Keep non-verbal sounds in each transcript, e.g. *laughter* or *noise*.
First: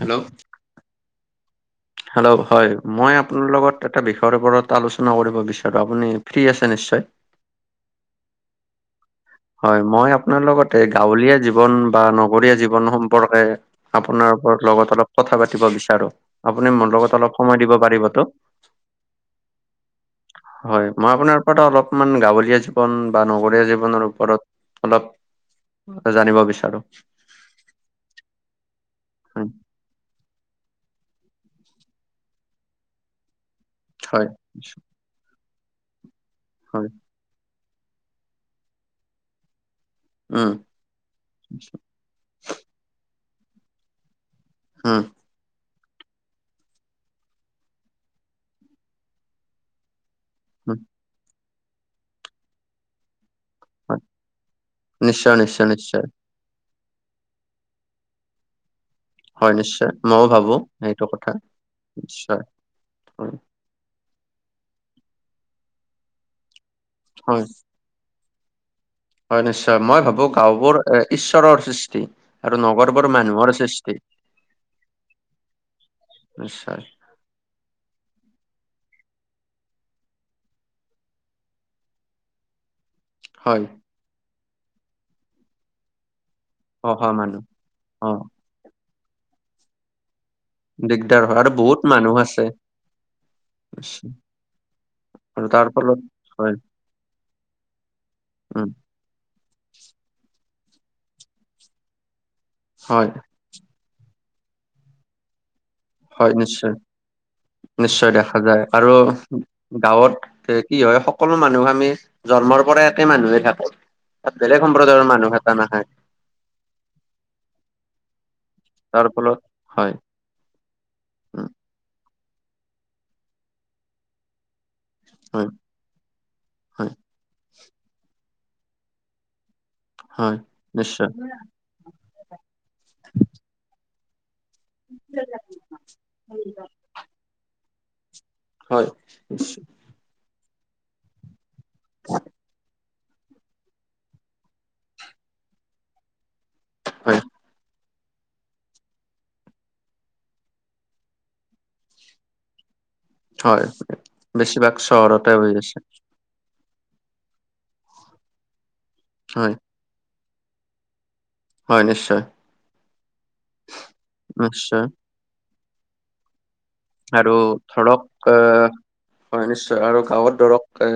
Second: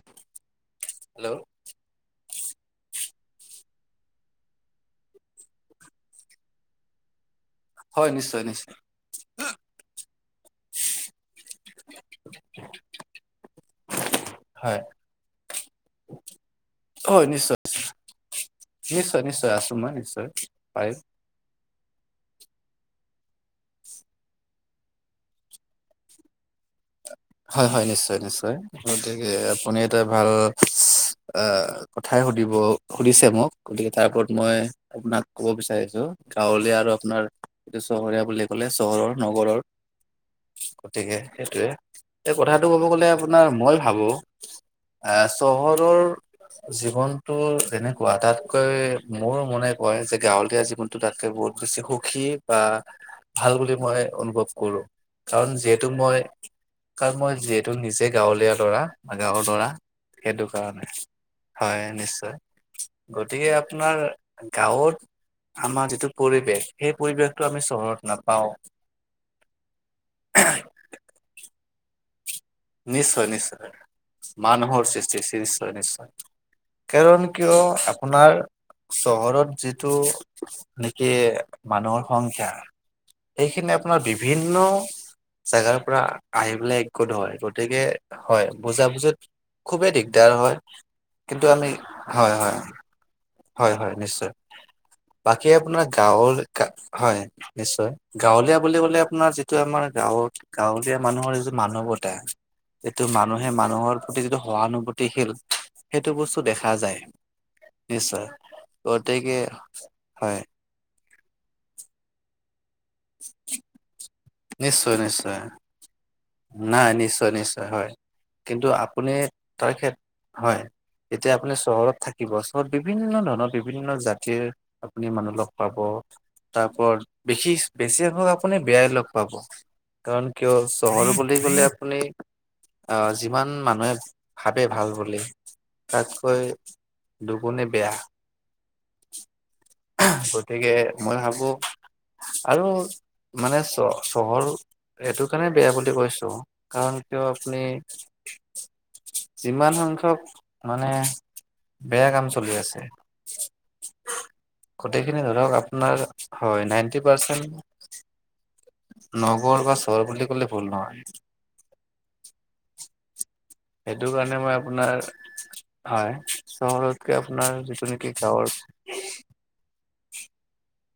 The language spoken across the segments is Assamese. হেল্ল'। হেল্ল'? হেল্ল'? হয়, মই আপোনাৰ লগত এটা বিষয়ৰ ওপৰত আলোচনা কৰিব বিচাৰোঁ। আপুনি ফ্ৰী আছে নিশ্চয়? হয়, নিশ্চয় - নিশ্চয়। হয়, মই আপোনাৰ লগতে গাঁৱলীয়া জীৱন বা নগৰীয়া জীৱন সম্পৰ্কে আপোনাৰ হয় লগত অলপ কথা পাতিব বিচাৰো। আপুনি মোৰ লগত হয় অলপ নিশ্চয় সময় দিব পাৰিবতো? নিশ্চয় - নিশ্চয়, আছোঁ মই। নিশ্চয় পাৰিম। তো অলপমান গাঁৱলীয়া জীৱন বা নগৰীয়া জীৱনৰ ওপৰত অলপ জানিব বিচাৰোঁ। হয় - হয়, নিশ্চয় - নিশ্চয়। গতিকে উম, আপুনি এটা ভাল অ' কথাই সুধিব- সুধিছে মোক। গতিকে তাৰ হয় ওপৰত মই আপোনাক ক'ব বিচাৰিছোঁ। গাঁৱলীয়া হয় আৰু আপোনাৰ এইটো চহৰীয়া বুলি ক'লে চহৰৰ - নগৰৰ উম গতিকে সেইটোৱে। এই কথাটো কব গলে আপোনাৰ, মই ভাবোঁ হুম। অ' চহৰৰ জীৱনটো তেনেকুৱা, তাতকৈ মোৰ মনে কয় যে গাঁৱলীয়া উম জীৱনটো তাতকে বহুত বেছি সুখী বা ভাল বুলি হয় মই অনুভৱ কৰোঁ, নিশ্চয় কাৰণ নিশ্চয় যিহেতু নিশ্চয় মই কাৰণ মই যিহেতু নিজে গাঁৱলীয়া ল'ৰা বা গাঁৱৰ হয় ল'ৰা, নিশ্চয় মইও সেইটো ভাবোঁ কাৰণে। সেইটো কথা হয় নিশ্চয়। হয় গতিকে আপোনাৰ গাঁৱত আমাৰ যিটো পৰিৱেশ, সেই হয় পৰিৱেশটো আমি চহৰত নাপাওঁ। হয় নিশ্চয়। মই ভাবোঁ গাঁওবোৰ এ- ঈশ্বৰৰ সৃষ্টি। আৰু নগৰবোৰ নিশ্চয় - মানুহৰ নিশ্চয়। সৃষ্টি মানুহৰ সৃষ্টি, নিশ্চয় - নিশ্চয়। নিশ্চয় কাৰণ কিয় আপোনাৰ চহৰত যিটো নেকি মানুহৰ সংখ্যা হয় সেইখিনি আপোনাৰ বিভিন্ন জেগাৰ পৰা আহি পেলাই অহা একগোট হয়। মানুহ অ গতিকে- হয়, বুজাবুজিত খুবে দিগদাৰ হয়। দিগদাৰ হয় আৰু কিন্তু আমি- বহুত মানুহ হয় - আছে হয়, হয় - হয়, নিশ্চয়। আৰু বাকী তাৰ আপোনাৰ ফলত হয় গাঁৱৰ- হয়, নিশ্চয়। গাঁৱলীয়া উম বুলি কলে আপোনাৰ টো আমাৰ গাঁৱত গাঁৱলীয়া মানুহৰ যিটো মানৱতা, এইটো হয় মান সেই মানুহৰ প্ৰতি যিটো সহানুভূতিশীল, সেইটো হয় বস্তু নিশ্চয় দেখা যায়। নিশ্চয় দেখা যায়। আৰু গতিকে হয় গাঁৱত কি হয়, সকলো মানুহ আমি জন্মৰ পৰা একে মানুহে থাকোঁ। তাত বেলেগ নিশ্চয় সম্প্ৰদায়ৰ নিশ্চয় মানুহ *unintelligible* নাই, নিশ্চয় - নিশ্চয় হয়। কিন্তু তাৰ আপুনি ফলত তাৰ ক্ষে হয় হয়। এতিয়া উম আপুনি চহৰত থাকিব, চহৰত বিভিন্ন ধৰণৰ বিভিন্ন জাতিৰ আপুনি মানুহ হয় লগ পাব। হয় তাৰপৰত বেশি- বেছি সংখ্যক আপুনি বেয়াই লগ পাব। কাৰণ হয় কিয় নিশ্চয় লে আপুনি অ'- যিমান মানুহে ভাবে ভাল বুলি, তাতকৈ দুগুণে বেয়া। হয়, নিশ্চয়। গতিকে মই ভাবোঁ। আৰু মানে চ- চহৰ এইটো কাৰণে বেয়া বুলি কৈছোঁ, কাৰণ হয় কিয় আপুনি *inaudible* যিমান সংখ্যক মানে বেয়া কাম চলি আছে হয় বেছিভাগ গোটেইখিনি চহৰতে ধৰক হৈ আছে আপোনাৰ, হয় নাইনটি পাৰ্চেন্ট হয় নগৰ বা চহৰ বুলি ক'লে ভুল নহয়। হয়, নিশ্চয়। সেইটো কাৰণে মই নিশ্চয় আপোনাৰ- হয় চহৰত আৰু ধৰক অ' হয় নিশ্চয়, আৰু গাঁৱত ধৰক এ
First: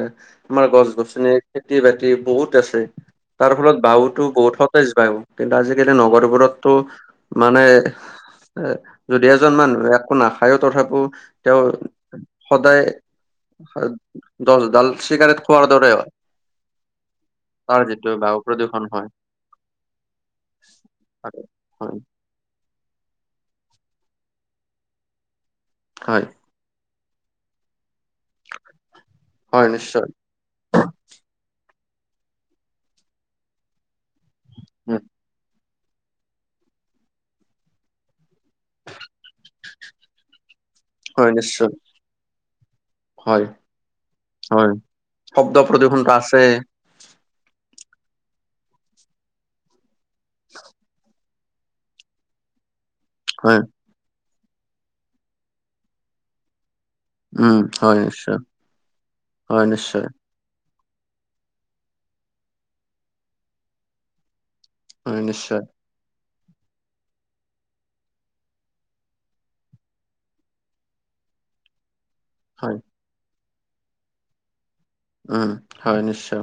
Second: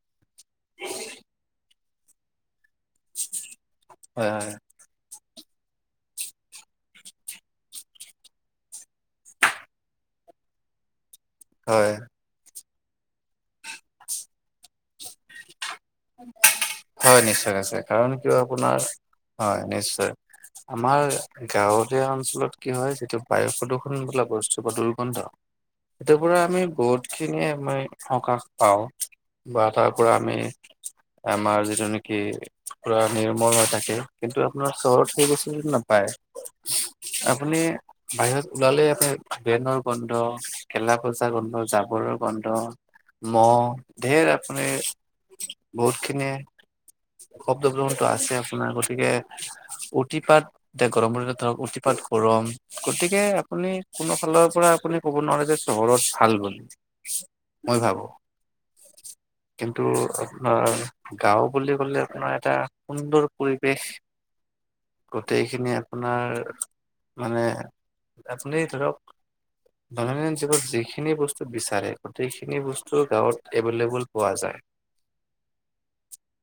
তোমাৰ গছ গছনি খেতি বাতি বহুত আছে, তাৰ ফলত বাহুতো হয় হয়। বহুত *unintelligible* কিন্তু আজিকালি নগৰবোৰতটো মানে এ যদি এজন মানুহ একো নাখায়ো তথাপিও তেওঁ হয় সদায় দছ ডাল চিগাৰেট খোৱাৰ দৰে হয়। হয়, নিশ্চয়- তাৰ নিশ্চয়, যিটো কাৰণ কিয় বায়ু আপোনাৰ প্ৰদূষণ হয় হয় নিশ্চয়। আমাৰ আৰু হয় গাঁৱলীয়া অঞ্চলত কি হয় যিটো বায়ু প্ৰদূষণ বোলা বস্তু বা দুৰ্গন্ধ, সেইটোৰ হয় পৰা আমি বহুত খিনিয়ে আমি সকাহ পাওঁ বা হয় তাৰ নিশ্চয় পৰা আমি আমাৰ যিটো নেকি পুৰা নিৰ্মল হৈ থাকে। কিন্তু আপোনাৰ উম চহৰত সেই বস্তুটো নাপায়, আপুনি বাহিৰত ওলালে আপুনি ডেনৰ গোন্ধ, গেলা হয় পচা গোন্ধ, নিশ্চয় জাবৰৰ গন্ধ হয় মহ, ঢেৰ আপুনি হয় শব্দ বহুত প্ৰদূষণটো খিনি আছে *unintelligible* টো আছে আপোনাৰ, গতিকে অতিপাত এতিয়া গৰমৰ দিনত ধৰক অতিপাত গৰম, গতিকে হয় আপুনি কোনো ফালৰ পৰা আপুনি ক'ব নোৱাৰে যে চহৰত ভাল *unintelligible* উম মই হয় ভাবো, নিশ্চয় হয় কিন্তু নিশ্চয় আপোনাৰ গাওঁ বুলি ক'লে আপোনাৰ এটা সুন্দৰ পৰিৱেশ হয় নিশ্চয় গোটেইখিনি আপোনাৰ, মানে আপুনি ধৰক দৈনন্দিন জীৱনত যিখিনি বস্তু বিচাৰে, গোটেইখিনি হয় বস্তু গাঁৱত এভেইলেবল পোৱা যায়। উম, হয় নিশ্চয়।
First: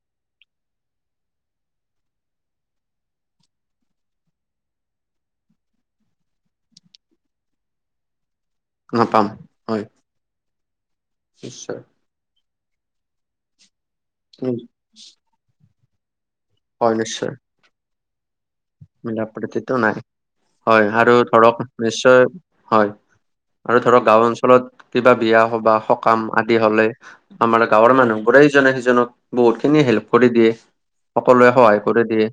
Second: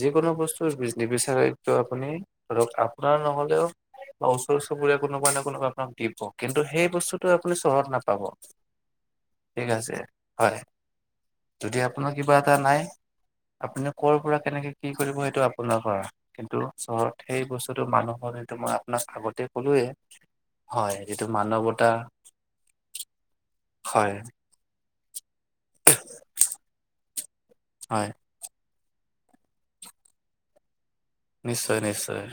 যিকোনো বস্তু নিবিচাৰে এইটো আপুনি ধৰক আপোনাৰ নহ'লেওঁ বা ওচৰ চুবুৰীয়া কোনোবা না কোনোবাই আপোনাক দিব, কিন্তু সেই বস্তুটো আপুনি চহৰত নাপাব। নাপাম ঠিক হয় আছে হয়, যদি নিশ্চয় আপ আপোনাৰ কিবা এটা নাই, আপুনি ক'ৰ পৰা উম কেনেকে কি কৰিব সেইটো আপোনাৰ পৰা কিন্তু চহৰত সেই বস্তুটো মানুহৰ মই আপোনাক আগতে মিলাপতিটো ক'লোয়ে নাই, হয় আৰু যিটো ধৰক মানৱতা নিশ্চয়, হয়। আৰু ধৰক হয় গাঁও অঞ্চলত কিবা বিয়া সবাহ সকাম আদি হ'লে আমাৰ গাঁৱৰ হয় মানুহবোৰেই ইজনে সিজনক বহুত খিনি হেল্প কৰি দিয়ে, সকলোৱে নিশ্চয় সহায় কৰি নিশ্চয় দিয়ে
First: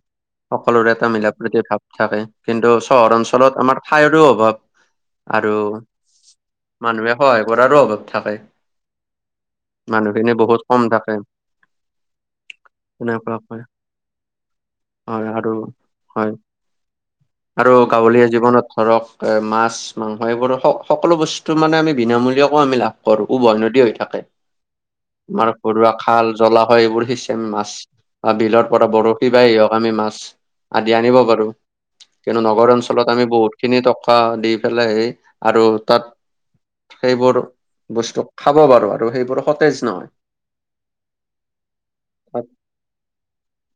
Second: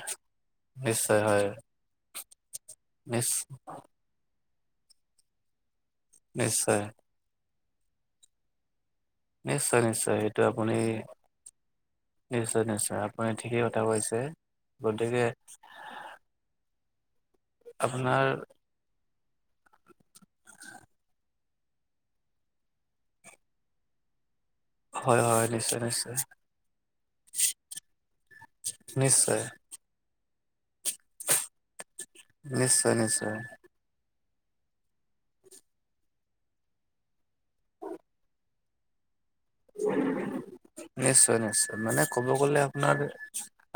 সকলোৰে নিশ্চয় মিলাৰ হয় প্ৰীতিৰ ভাৱ থাকে, কিন্তু চহৰ নিশ্চ- অঞ্চলত আমাৰ ঠাইৰো অভাৱ আৰু নিশ্চয় মানুহে সহায় কৰাৰো অভাৱ থাকে। নিশ্চয়-নিশ্চয়, মানুহখিনি সেইটো বহুত আপুনি কম থাকে নিশ্চয়- নিশ্চয়, আপুনি তেনেকুৱাকৈ ঠিকেই কথা কৈছে গতিকে হয় আৰু হয়, আৰু আপোনাৰ গাৱলীয়া জীৱনত ধৰক এ মাছ মাংস এইবোৰ সকলো বস্তু মানে আমি বিনামূলীয়াকৌ আমি লাভ ঘৰ উভৈনদী হৈ থাকে। হয় হয় তোমাৰ নিশ্চয় ঘৰুৱা নিশ্চয় খাল জলাশয় এইবোৰ সিচম মাছ বা বিলৰ পৰা বৰশী নিশ্চয় বাই হওঁক আমি মাছ আদি আনিব পাৰো, কিন্তু নগৰ নিশ্চয় অঞ্চলত আমি নিশ্চয় বহুত খিনি টকা দি পেলাই সেই, আৰু তাত সেইবোৰ বস্তু খাব পাৰো আৰু সেইবোৰ সতেজ নহয় নিশ্চয়- নিশ্চয়, মানে ক'ব গ'লে আপোনাৰ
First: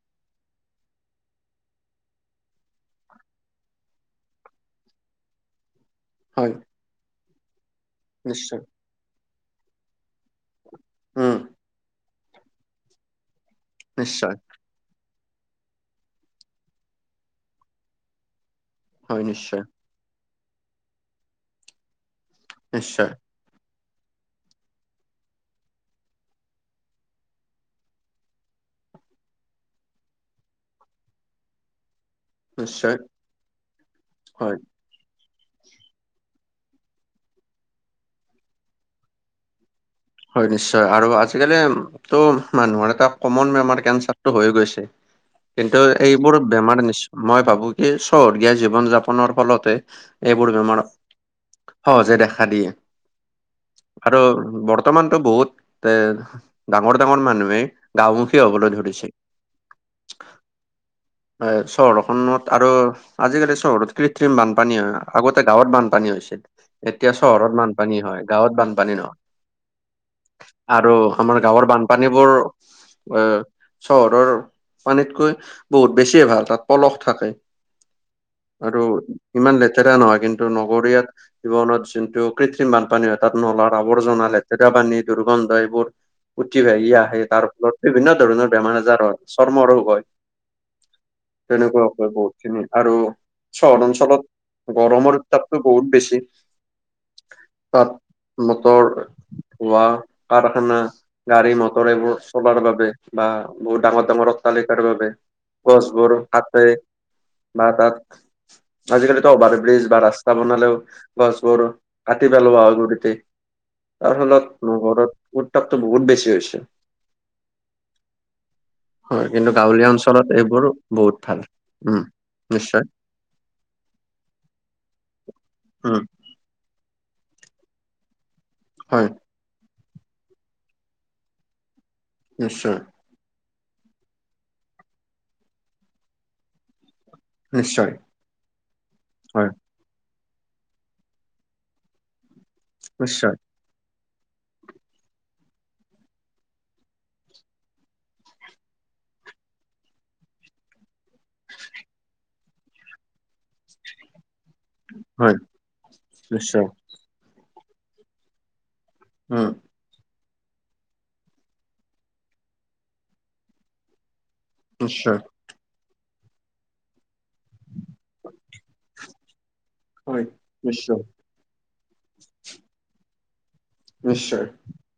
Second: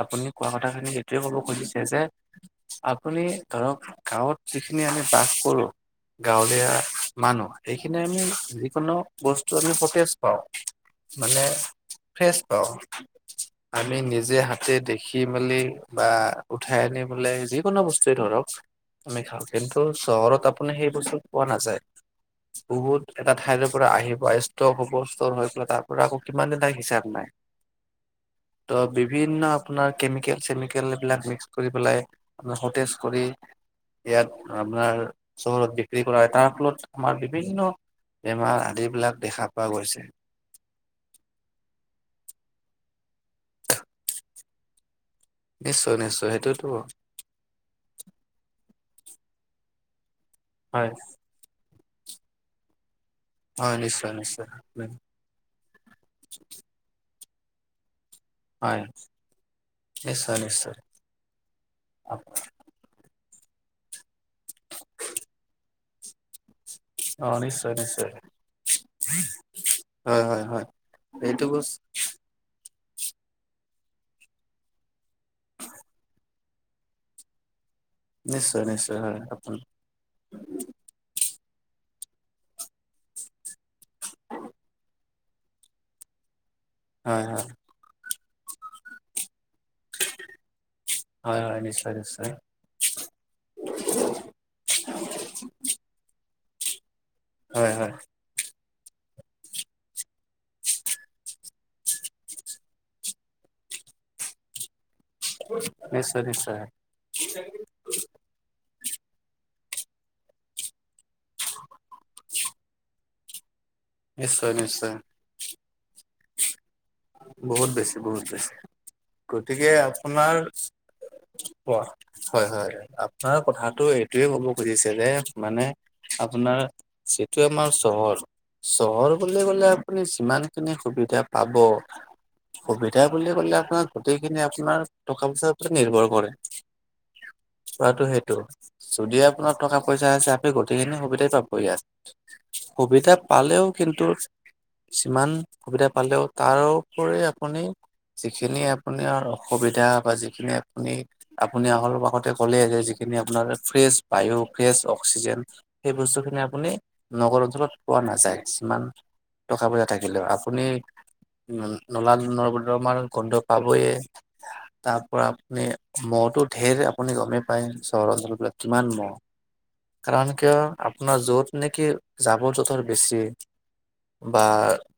আপুনি কোৱা কথাখিনি এইটোৱে ক'ব খুজিছে যে আপুনি ধৰক গাঁৱত যিখিনি আমি বাস কৰোঁ। হয় গাঁৱলীয়া মানুহ, এইখিনি আমি নিশ্চয় যিকোনো বস্তু আমি সতেজ পাওঁ। উম মানে ফ্ৰেচ পাওঁ, আমি নিশ্চয় নিজে হা তে দেখি মেলি বা উঠাই আনি পেলাই যিকোনো বস্তুৱে ধৰক আমি হয় খাওঁ, নিশ্চয় কিন্তু চহৰত আপুনি সেই বস্তু পোৱা নাযায়, নিশ্চয় বহুত এটা ঠাইৰ পৰা আহিব, আহি ষ্টক হ'ব ষ্ট'ৰ হৈ পেলাই তাৰ পৰা আকৌ কিমান দিন থাকে হিচাপ নাই। ত' বিভিন্ন আপোনাৰ কেমিকেল চেমিকেল এইবিলাক মিক্স কৰি পেলাই আপোনাৰ সতেজ নিশ্চয় কৰি ইয়াত হয় আপোনাৰ চহৰত বিক্ৰী কৰা হয় তাৰ ফলত আমাৰ বিভিন্ন বেমাৰ আদিবিলাক দেখা পোৱা গৈছে। হয় নিশ্চয় আৰু আজিকালিটো মানুহৰ এটা- কমন বেমাৰ কেঞ্চাৰটো হৈ গৈছে কিন্তু নিশ্চয় নিশ্চয় এইবোৰ সেইটোতো বেমাৰ নিশ্চয় - মই ভাবো কি চহৰীয়া জীৱন যাপনৰ ফলতে এইবোৰ হয় বেমাৰত- সহজে দেখা দিয়ে। হয় নিশ্চয় নিশ্চয় নিশ্চয়। বৰ্তমানতটো বহুত এ ডাঙৰ ডাঙৰ মানুহে। গাঁও মুখি হ'বলে হয় ধৰিছে। নিশ্চয় নিশ্চয়। হয় চহৰখনত আৰু আজিকালি চহৰত কৃত্ৰিম বানপানী হয় আগতে গাঁৱত বানপানী হৈছিল। এতিয়া অ চহৰত নিশ্চয় বানপানী নিশ্চয় হয় গাঁৱত বানপানী নহয়। হয় হয় হয় আৰু আমাৰ এইটো গাঁৱৰ বস্তু বানপানীবোৰ এ- চহৰৰ পানীতকৈ বহুত বেছিয়ে ভাল তাত পলস থাকে। নিশ্চয় হয়টো নিশ্চয় হয় ইমান আপুনি লে লেতেৰা নহয় কিন্তু নগৰীয়া জীৱনত যোনটো কৃত্ৰিম বানপানী হয় তাত নলাত আৱৰ্জনা - লেতেৰা পানী দুৰ্গন্ধ এইবোৰ উঠি ভহি হয় আহে হয় তাৰ ফলত। বিভিন্ন ধৰণৰ বেমাৰ আজাৰ হয় চৰ্ম ৰোগ। হয় হয় তেনেকুৱা নিশ্চয় হয় নিশ্চয় বহুত খিনি আৰু- চহৰ অঞ্চলত গৰমৰ উত্তাপটো বহুত বেছি হয় তাত হয় মটৰ হোৱা কাৰখানা গাড়ী মটৰ এইবোৰ চলাৰ বাবে বা বহুত ডাঙৰ ডাঙৰ অতাল্লিকাৰ বাবে গছবোৰ নিশ্চয় নিশ্চয় কাতে বা তাত আজিকালিতো অভাৰ ব্ৰিজ বা ৰাস্তা বনালেও গছবোৰ কাটি পেলোৱা হয় গুৰিতে। তাৰ ফলত নিশ্চয় নিশ্চয় নগৰত উত্তাপটো বহুত বেছি হৈছে। বহুত বেছি বহুত বেছি। হয় কিন্তু গতিকে গাঁৱলীয়া অঞ্চলত আপোনাৰ, এইবোৰ বহুত ভাল উম হয় হয়। নিশ্চয় তাৰ কথাটো এইটোয়ে ক'ব খুজিছে যে মানে উম আপোনাৰ। যিটোৱে আমাৰ চহৰ হয় চহৰ বুলি কলে আপুনি যিমানখিনি সুবিধা পাব। নিশ্চয় সুবিধা বুলি কলে আপোনাৰ গোটেইখিনি আপোনাৰ টকা পইচাৰ নিৰ্ভৰ কৰে নিশ্চয় কথাটো সেইটো, যদি হয় আপোনাৰ টকা পইচা আছে আপু গোটেইখিনি সুবিধাই পাব ইয়াত। সুবিধা নিশ্চয় পালেও কিন্তু, যিমান সুবিধা পালেও তাৰো কৰি আপুনি যিখিনি আপোনাৰ অসুবিধা বা যিখিনি আপুনি আপুনি আগতেই ক'লে যিখিনি আপোনাৰ ফ্ৰেচ বায়ু গ্ৰেছ হয় অক্সিজেন সেই বস্তুখিনি নিশ্চয় আপুনি নগৰৰ দৰত পোৱা নাযায় কিছুমান উম। টকা পইচা থাকিলে আপুনি নলা নদৰমাৰ পৰা গোন্ধ পাবয়ে তাৰ নিশ্চয় পৰা মহটো ধেৰ আপুনি গমেই পায় চহৰ অঞ্চলবিলাক কিমান মহ। হয় কাৰণ কিয় নিশ্চয় আপোনাৰ য'ত নেকি জাবৰ জোথৰ বেছি বা নিশ্চয়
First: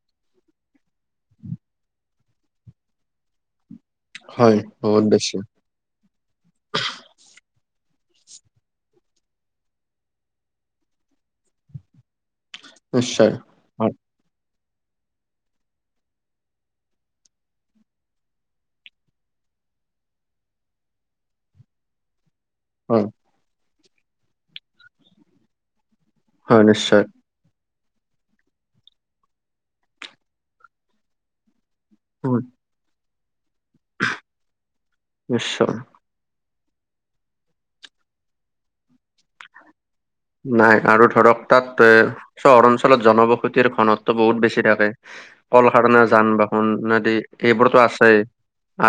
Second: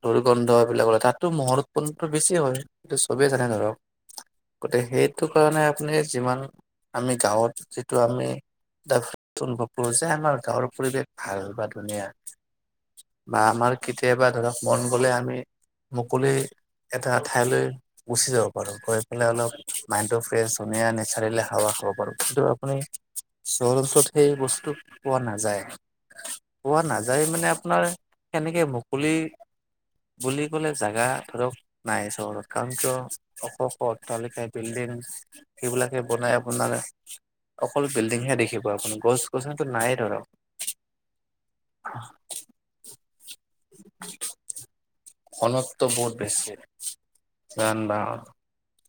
দুৰ্গন্ধ এইবিলাকলে তাতো মহৰ উৎপন্নটো বেছি হয় সেইটো চবেই জানে ধৰক- হয় গতিকে বহুত সেইটো বেছি কাৰণে আপুনি যিমান আমি গাঁৱত যিটো আমি অনুভৱ কৰো যে আমাৰ গাঁৱৰ পৰিৱেশ ভাল বা ধুনীয়া। নিশ্চয় বা আমাৰ হয় কেতিয়াবা ধৰক মন গ'লে আমি মুকলি এটা ঠাইলৈ গুচি যাব পাৰো গৈ পেলাই অলপ মাইড ফ্ৰেছ নেচাৰ হাৱা খাব পাৰো সটো মানে হয় চহৰৰ ওচৰত সেই বস্তু পোৱা নাযায়। হয় পোৱা নিশ্চয় নাযায় মানে আপোনাৰ তেনেকে মুকলি বুলি বোলে জাগা ধৰক নাই উম চহৰত কাৰণ কিয় অশষ তালিকা বিল্ডিং নিশ্চয় সেইবিলাকে বনাই আপোনাৰ অকল বিল্ডিংহে দেখিব আপোনী গছ গছনিটো নাই ধৰক। নাই আৰু ধৰক তাত এ চহৰ অঞ্চলত জনবসতিৰ ঘনত্ব টো বহুত বেছি থাকে। ঘনত্ব কলসাধনা বহুত যান বেছি বাহন আদি এইবোৰতো যান আছে বাহন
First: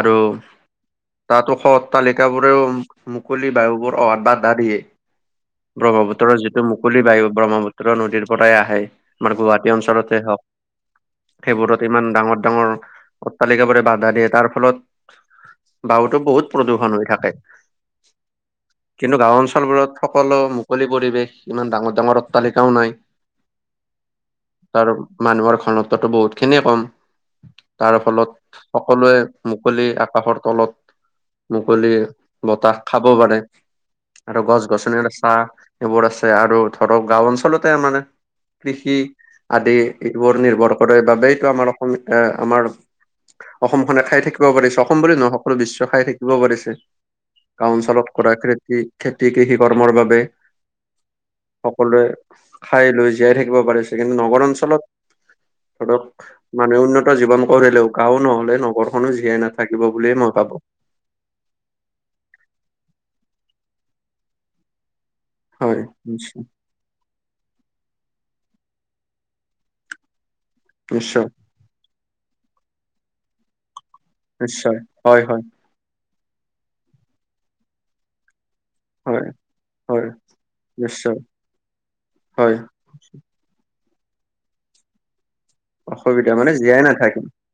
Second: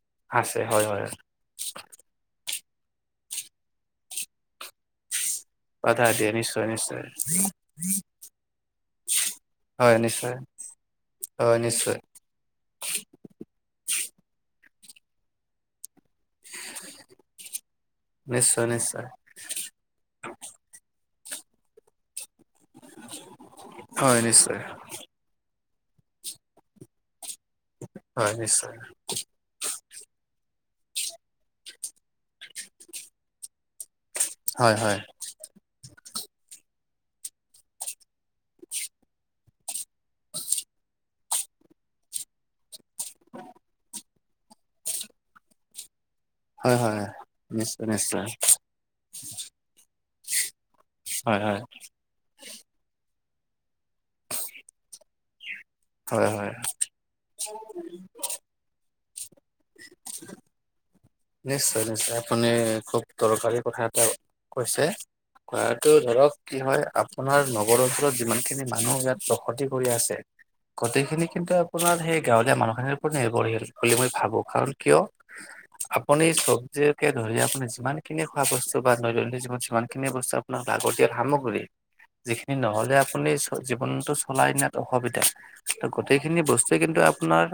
আৰু আছে হয় হয় তাত উশ অট্টালিকাবোৰেও মুকলি বায়ুবোৰ অহাত বাধা দিয়ে বাধা প্ৰভৱতী উত্তৰ দিয়ে যিটো নিশ্চয় মুকলি নিশ্চয় বায়ু ব্ৰহ্মপুত্ৰ নদীৰ পৰাই আহে আমাৰ গুৱাহাটী হয় অঞ্চলতে নিশ্চয় হওক। হয় সেইবোৰত নিশ্চয় ইমান ডাঙৰ ডাঙৰ অট্টালিকাবোৰে বাধা দিয়ে তাৰ ফলত গাঁওতো বহুত প্ৰদূৰষণ হৈ থাকে নিশ্চয় নিশ্চয় কিন্তু গাঁও অঞ্চলবোৰত সকলো মুকলি পৰিৱেশ ইমান ডাঙৰ ডাঙৰ অট্তালিকাও নাই হয় নিশ্চয় তাৰ মানুহৰ ঘণত্বটো বহুত খিনিয়ে কম তাৰ হয় ফলত নিশ্চয় সকলোৱে মুকলি আকাশৰ তলত মুকলি বতাহ খাব পাৰে। আৰু গছ হয় হয় গছনিৰ চাহ এইবোৰ আছে আৰু ধৰক গাও অঞ্চলতে মানে কৃষি আদি এবোৰ নিৰ্ভৰ কৰে বাবেইতো আমাৰ অসম এ আমাৰ অসম খনে খাই থাকিব পাৰিছো অসম বুলি নহয় সকলো বিশ্ব খাই থাকি কৰিব পাৰিছে হয় হয় গাওঁ নিশ্চয় অঞ্চলত নিশ্চয় কৰা খেতি খেতি কৃষি কৰ্মৰ বাবে। হয় হয় সকলোৱে খাই লৈ জীয়াই থাকিব পাৰিছে কিন্তু নগৰ অঞ্চলত ধৰক হয় হয় মানুহ উন্নত জীৱন কৰিলেও গাওঁ নহলে নগৰ কোনো জীয়াই নাথাকিব বুলিয়ে মই ভাবো। নিশ্চয় - নিশ্চয় আপুনি খুব দৰকাৰী কথা এটা কৈছে। অ', হয়। এইটো ধৰক নিশ্চয় কি হয় আ আপোনাৰ নগৰ অঞ্চলত যিমান খিনি মানুহ ইয়াত বসতি কৰি আছে গোটেইখিনি নিশ্চয় কিন্তু আপ সেই গাঁৱলীয়া মানুহখিনিৰ ওপৰত নিৰ্ভৰশীল বুলি মই। ভাবো কাৰণ নিশ্চয় কিয় হয়- হয়। আপুনি চব্জ *unintelligible* কিনে খোৱা বস্তু বা হয় দৈনন্দিন জীৱন যিমানখিনি হয় বস্তু আপোনাক লাগতীয়াল নিশ্চয় সামগ্ৰী। যিখিনি হয় নহলে আপুনি জীৱনতটো চলাই নিয়াত অসুবিধা। অসুবিধা গোটেইখিনি মানে বস্তুৱে জীয়াই কিন্তু নাথাকিম আপোনাৰ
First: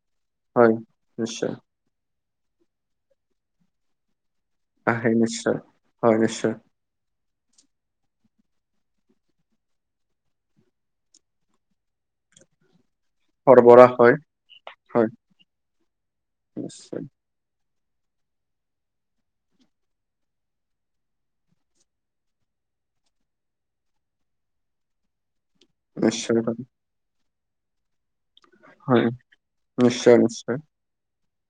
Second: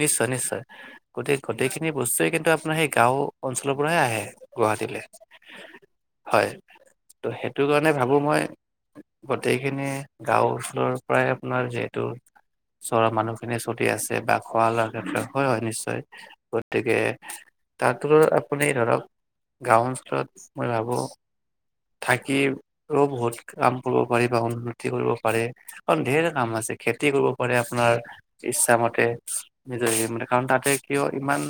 নিশ্চয় নিশ্চয় হয় গোটেই নিশ্চয় গোটেইখিনি সি বস্তুয়ে কিন্তু আপোনাৰ সেই গাঁও অঞ্চলৰ পৰাহে আহে। গুৱাহাটীলে আহে নিশ্চয় হয় নিশ্চয় ত' সেইটো কাৰণে ভাবো মই গোটেইখিনি গাঁও অঞ্চলৰ পৰাই আপোনাৰ যিহেতু চৰা মানুহ খিনি চলি সৰবৰাহ আছে হয় বা খোৱা লোৱাৰ ক্ষেত্ৰত হয় হয় নিশ্চয় গতিকে নিশ্চয় তাত আপুনি ধৰক গাঁও অঞ্চলত মই ভাবোঁ থাকি বহুত কাম কৰিব পাৰি বা উন্নতি কৰিব পাৰে। অণ ঢেৰ নিশ্চয় কাম আছে খেতি কৰিব পাৰে আপোনাৰ ইচ্ছা হয় মতে নিজৰ হ নিশ্চয় মতে কাৰণ নিশ্চয় তাতে কিয় ইমান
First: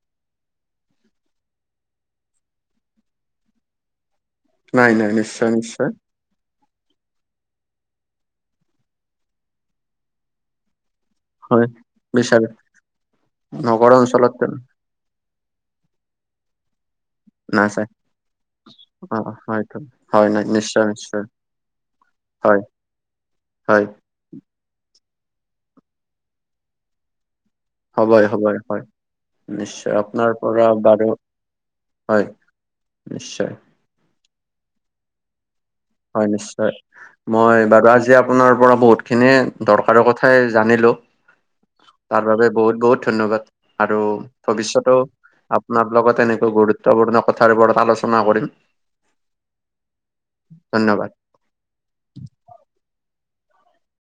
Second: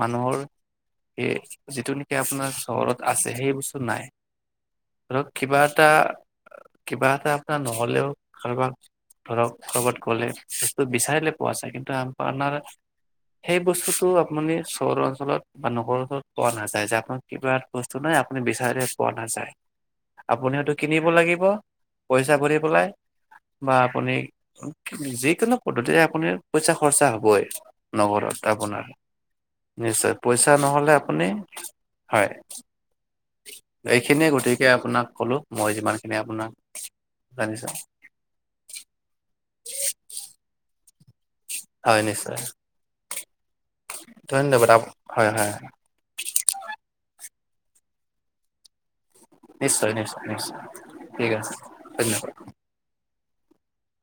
মানুহৰ এই যিটো নেকি আপোনাৰ চহৰত আছে সেই বস্তু নাই। নাই নাই ধৰক নিশ্চয় কিবা এটা নিশ্চয় কিবা এটা আপোনাৰ নহ'লেও কাৰোবাক ধৰক কবাত গ'লে ব বিচাৰিলে পোৱা হয় যাই কিন্তু আ বিচাৰে আপোনাৰ সেই নগৰ বস্তুতটো অঞ্চলত তেন আপুনি সৰু অঞ্চলত বা নহৰ অঞ্চৰত পোৱা নাযায় যাত কিবা এটা নাযায় বস্তু নাই আপুনি বিচাৰিলে পোৱা অ নাযায়। হয়তো হয় নাই আপুনি সেইটো নিশ্চয় কিনিব নিশ্চয় লাগিব পইচা ভৰি হয় পেলাই বা হয় আপুনি যিকোনো পদ্ধতিৰে আপুনি পইচা খৰচা হবই হ'বই নগৰত হ'বই হয় আপোনাৰ। নিশ্চয় আপোনাৰ পইচা পৰা নহ'লে বাৰু আপুনি হয়। নিশ্চয় এইখিনিয়ে গতিকে আপোনাক ক'লো মই যিমান খিনি হয় আপোনাক নিশ্চয় মই জানিছো বাৰু আজি আপোনাৰ পৰা বহুতখিনি দৰকাৰৰ কথা কথাই জানিলো হয় তাৰ নিশ্চয় বাবে বহুত বহুত ধন্যবাদ। আৰু ধন্যবাদ ভৱিষ্যতও হয় হয় আপোনাৰ লগত এনেকৈ গুৰুত্বপূৰ্ণ কথাৰ ওপৰত আলোচনা কৰিম। নিশ্চয়-নিশ্চয়-নিশ্চয় ধন্যবাদ ঠিক আছে ধন্যবাদ।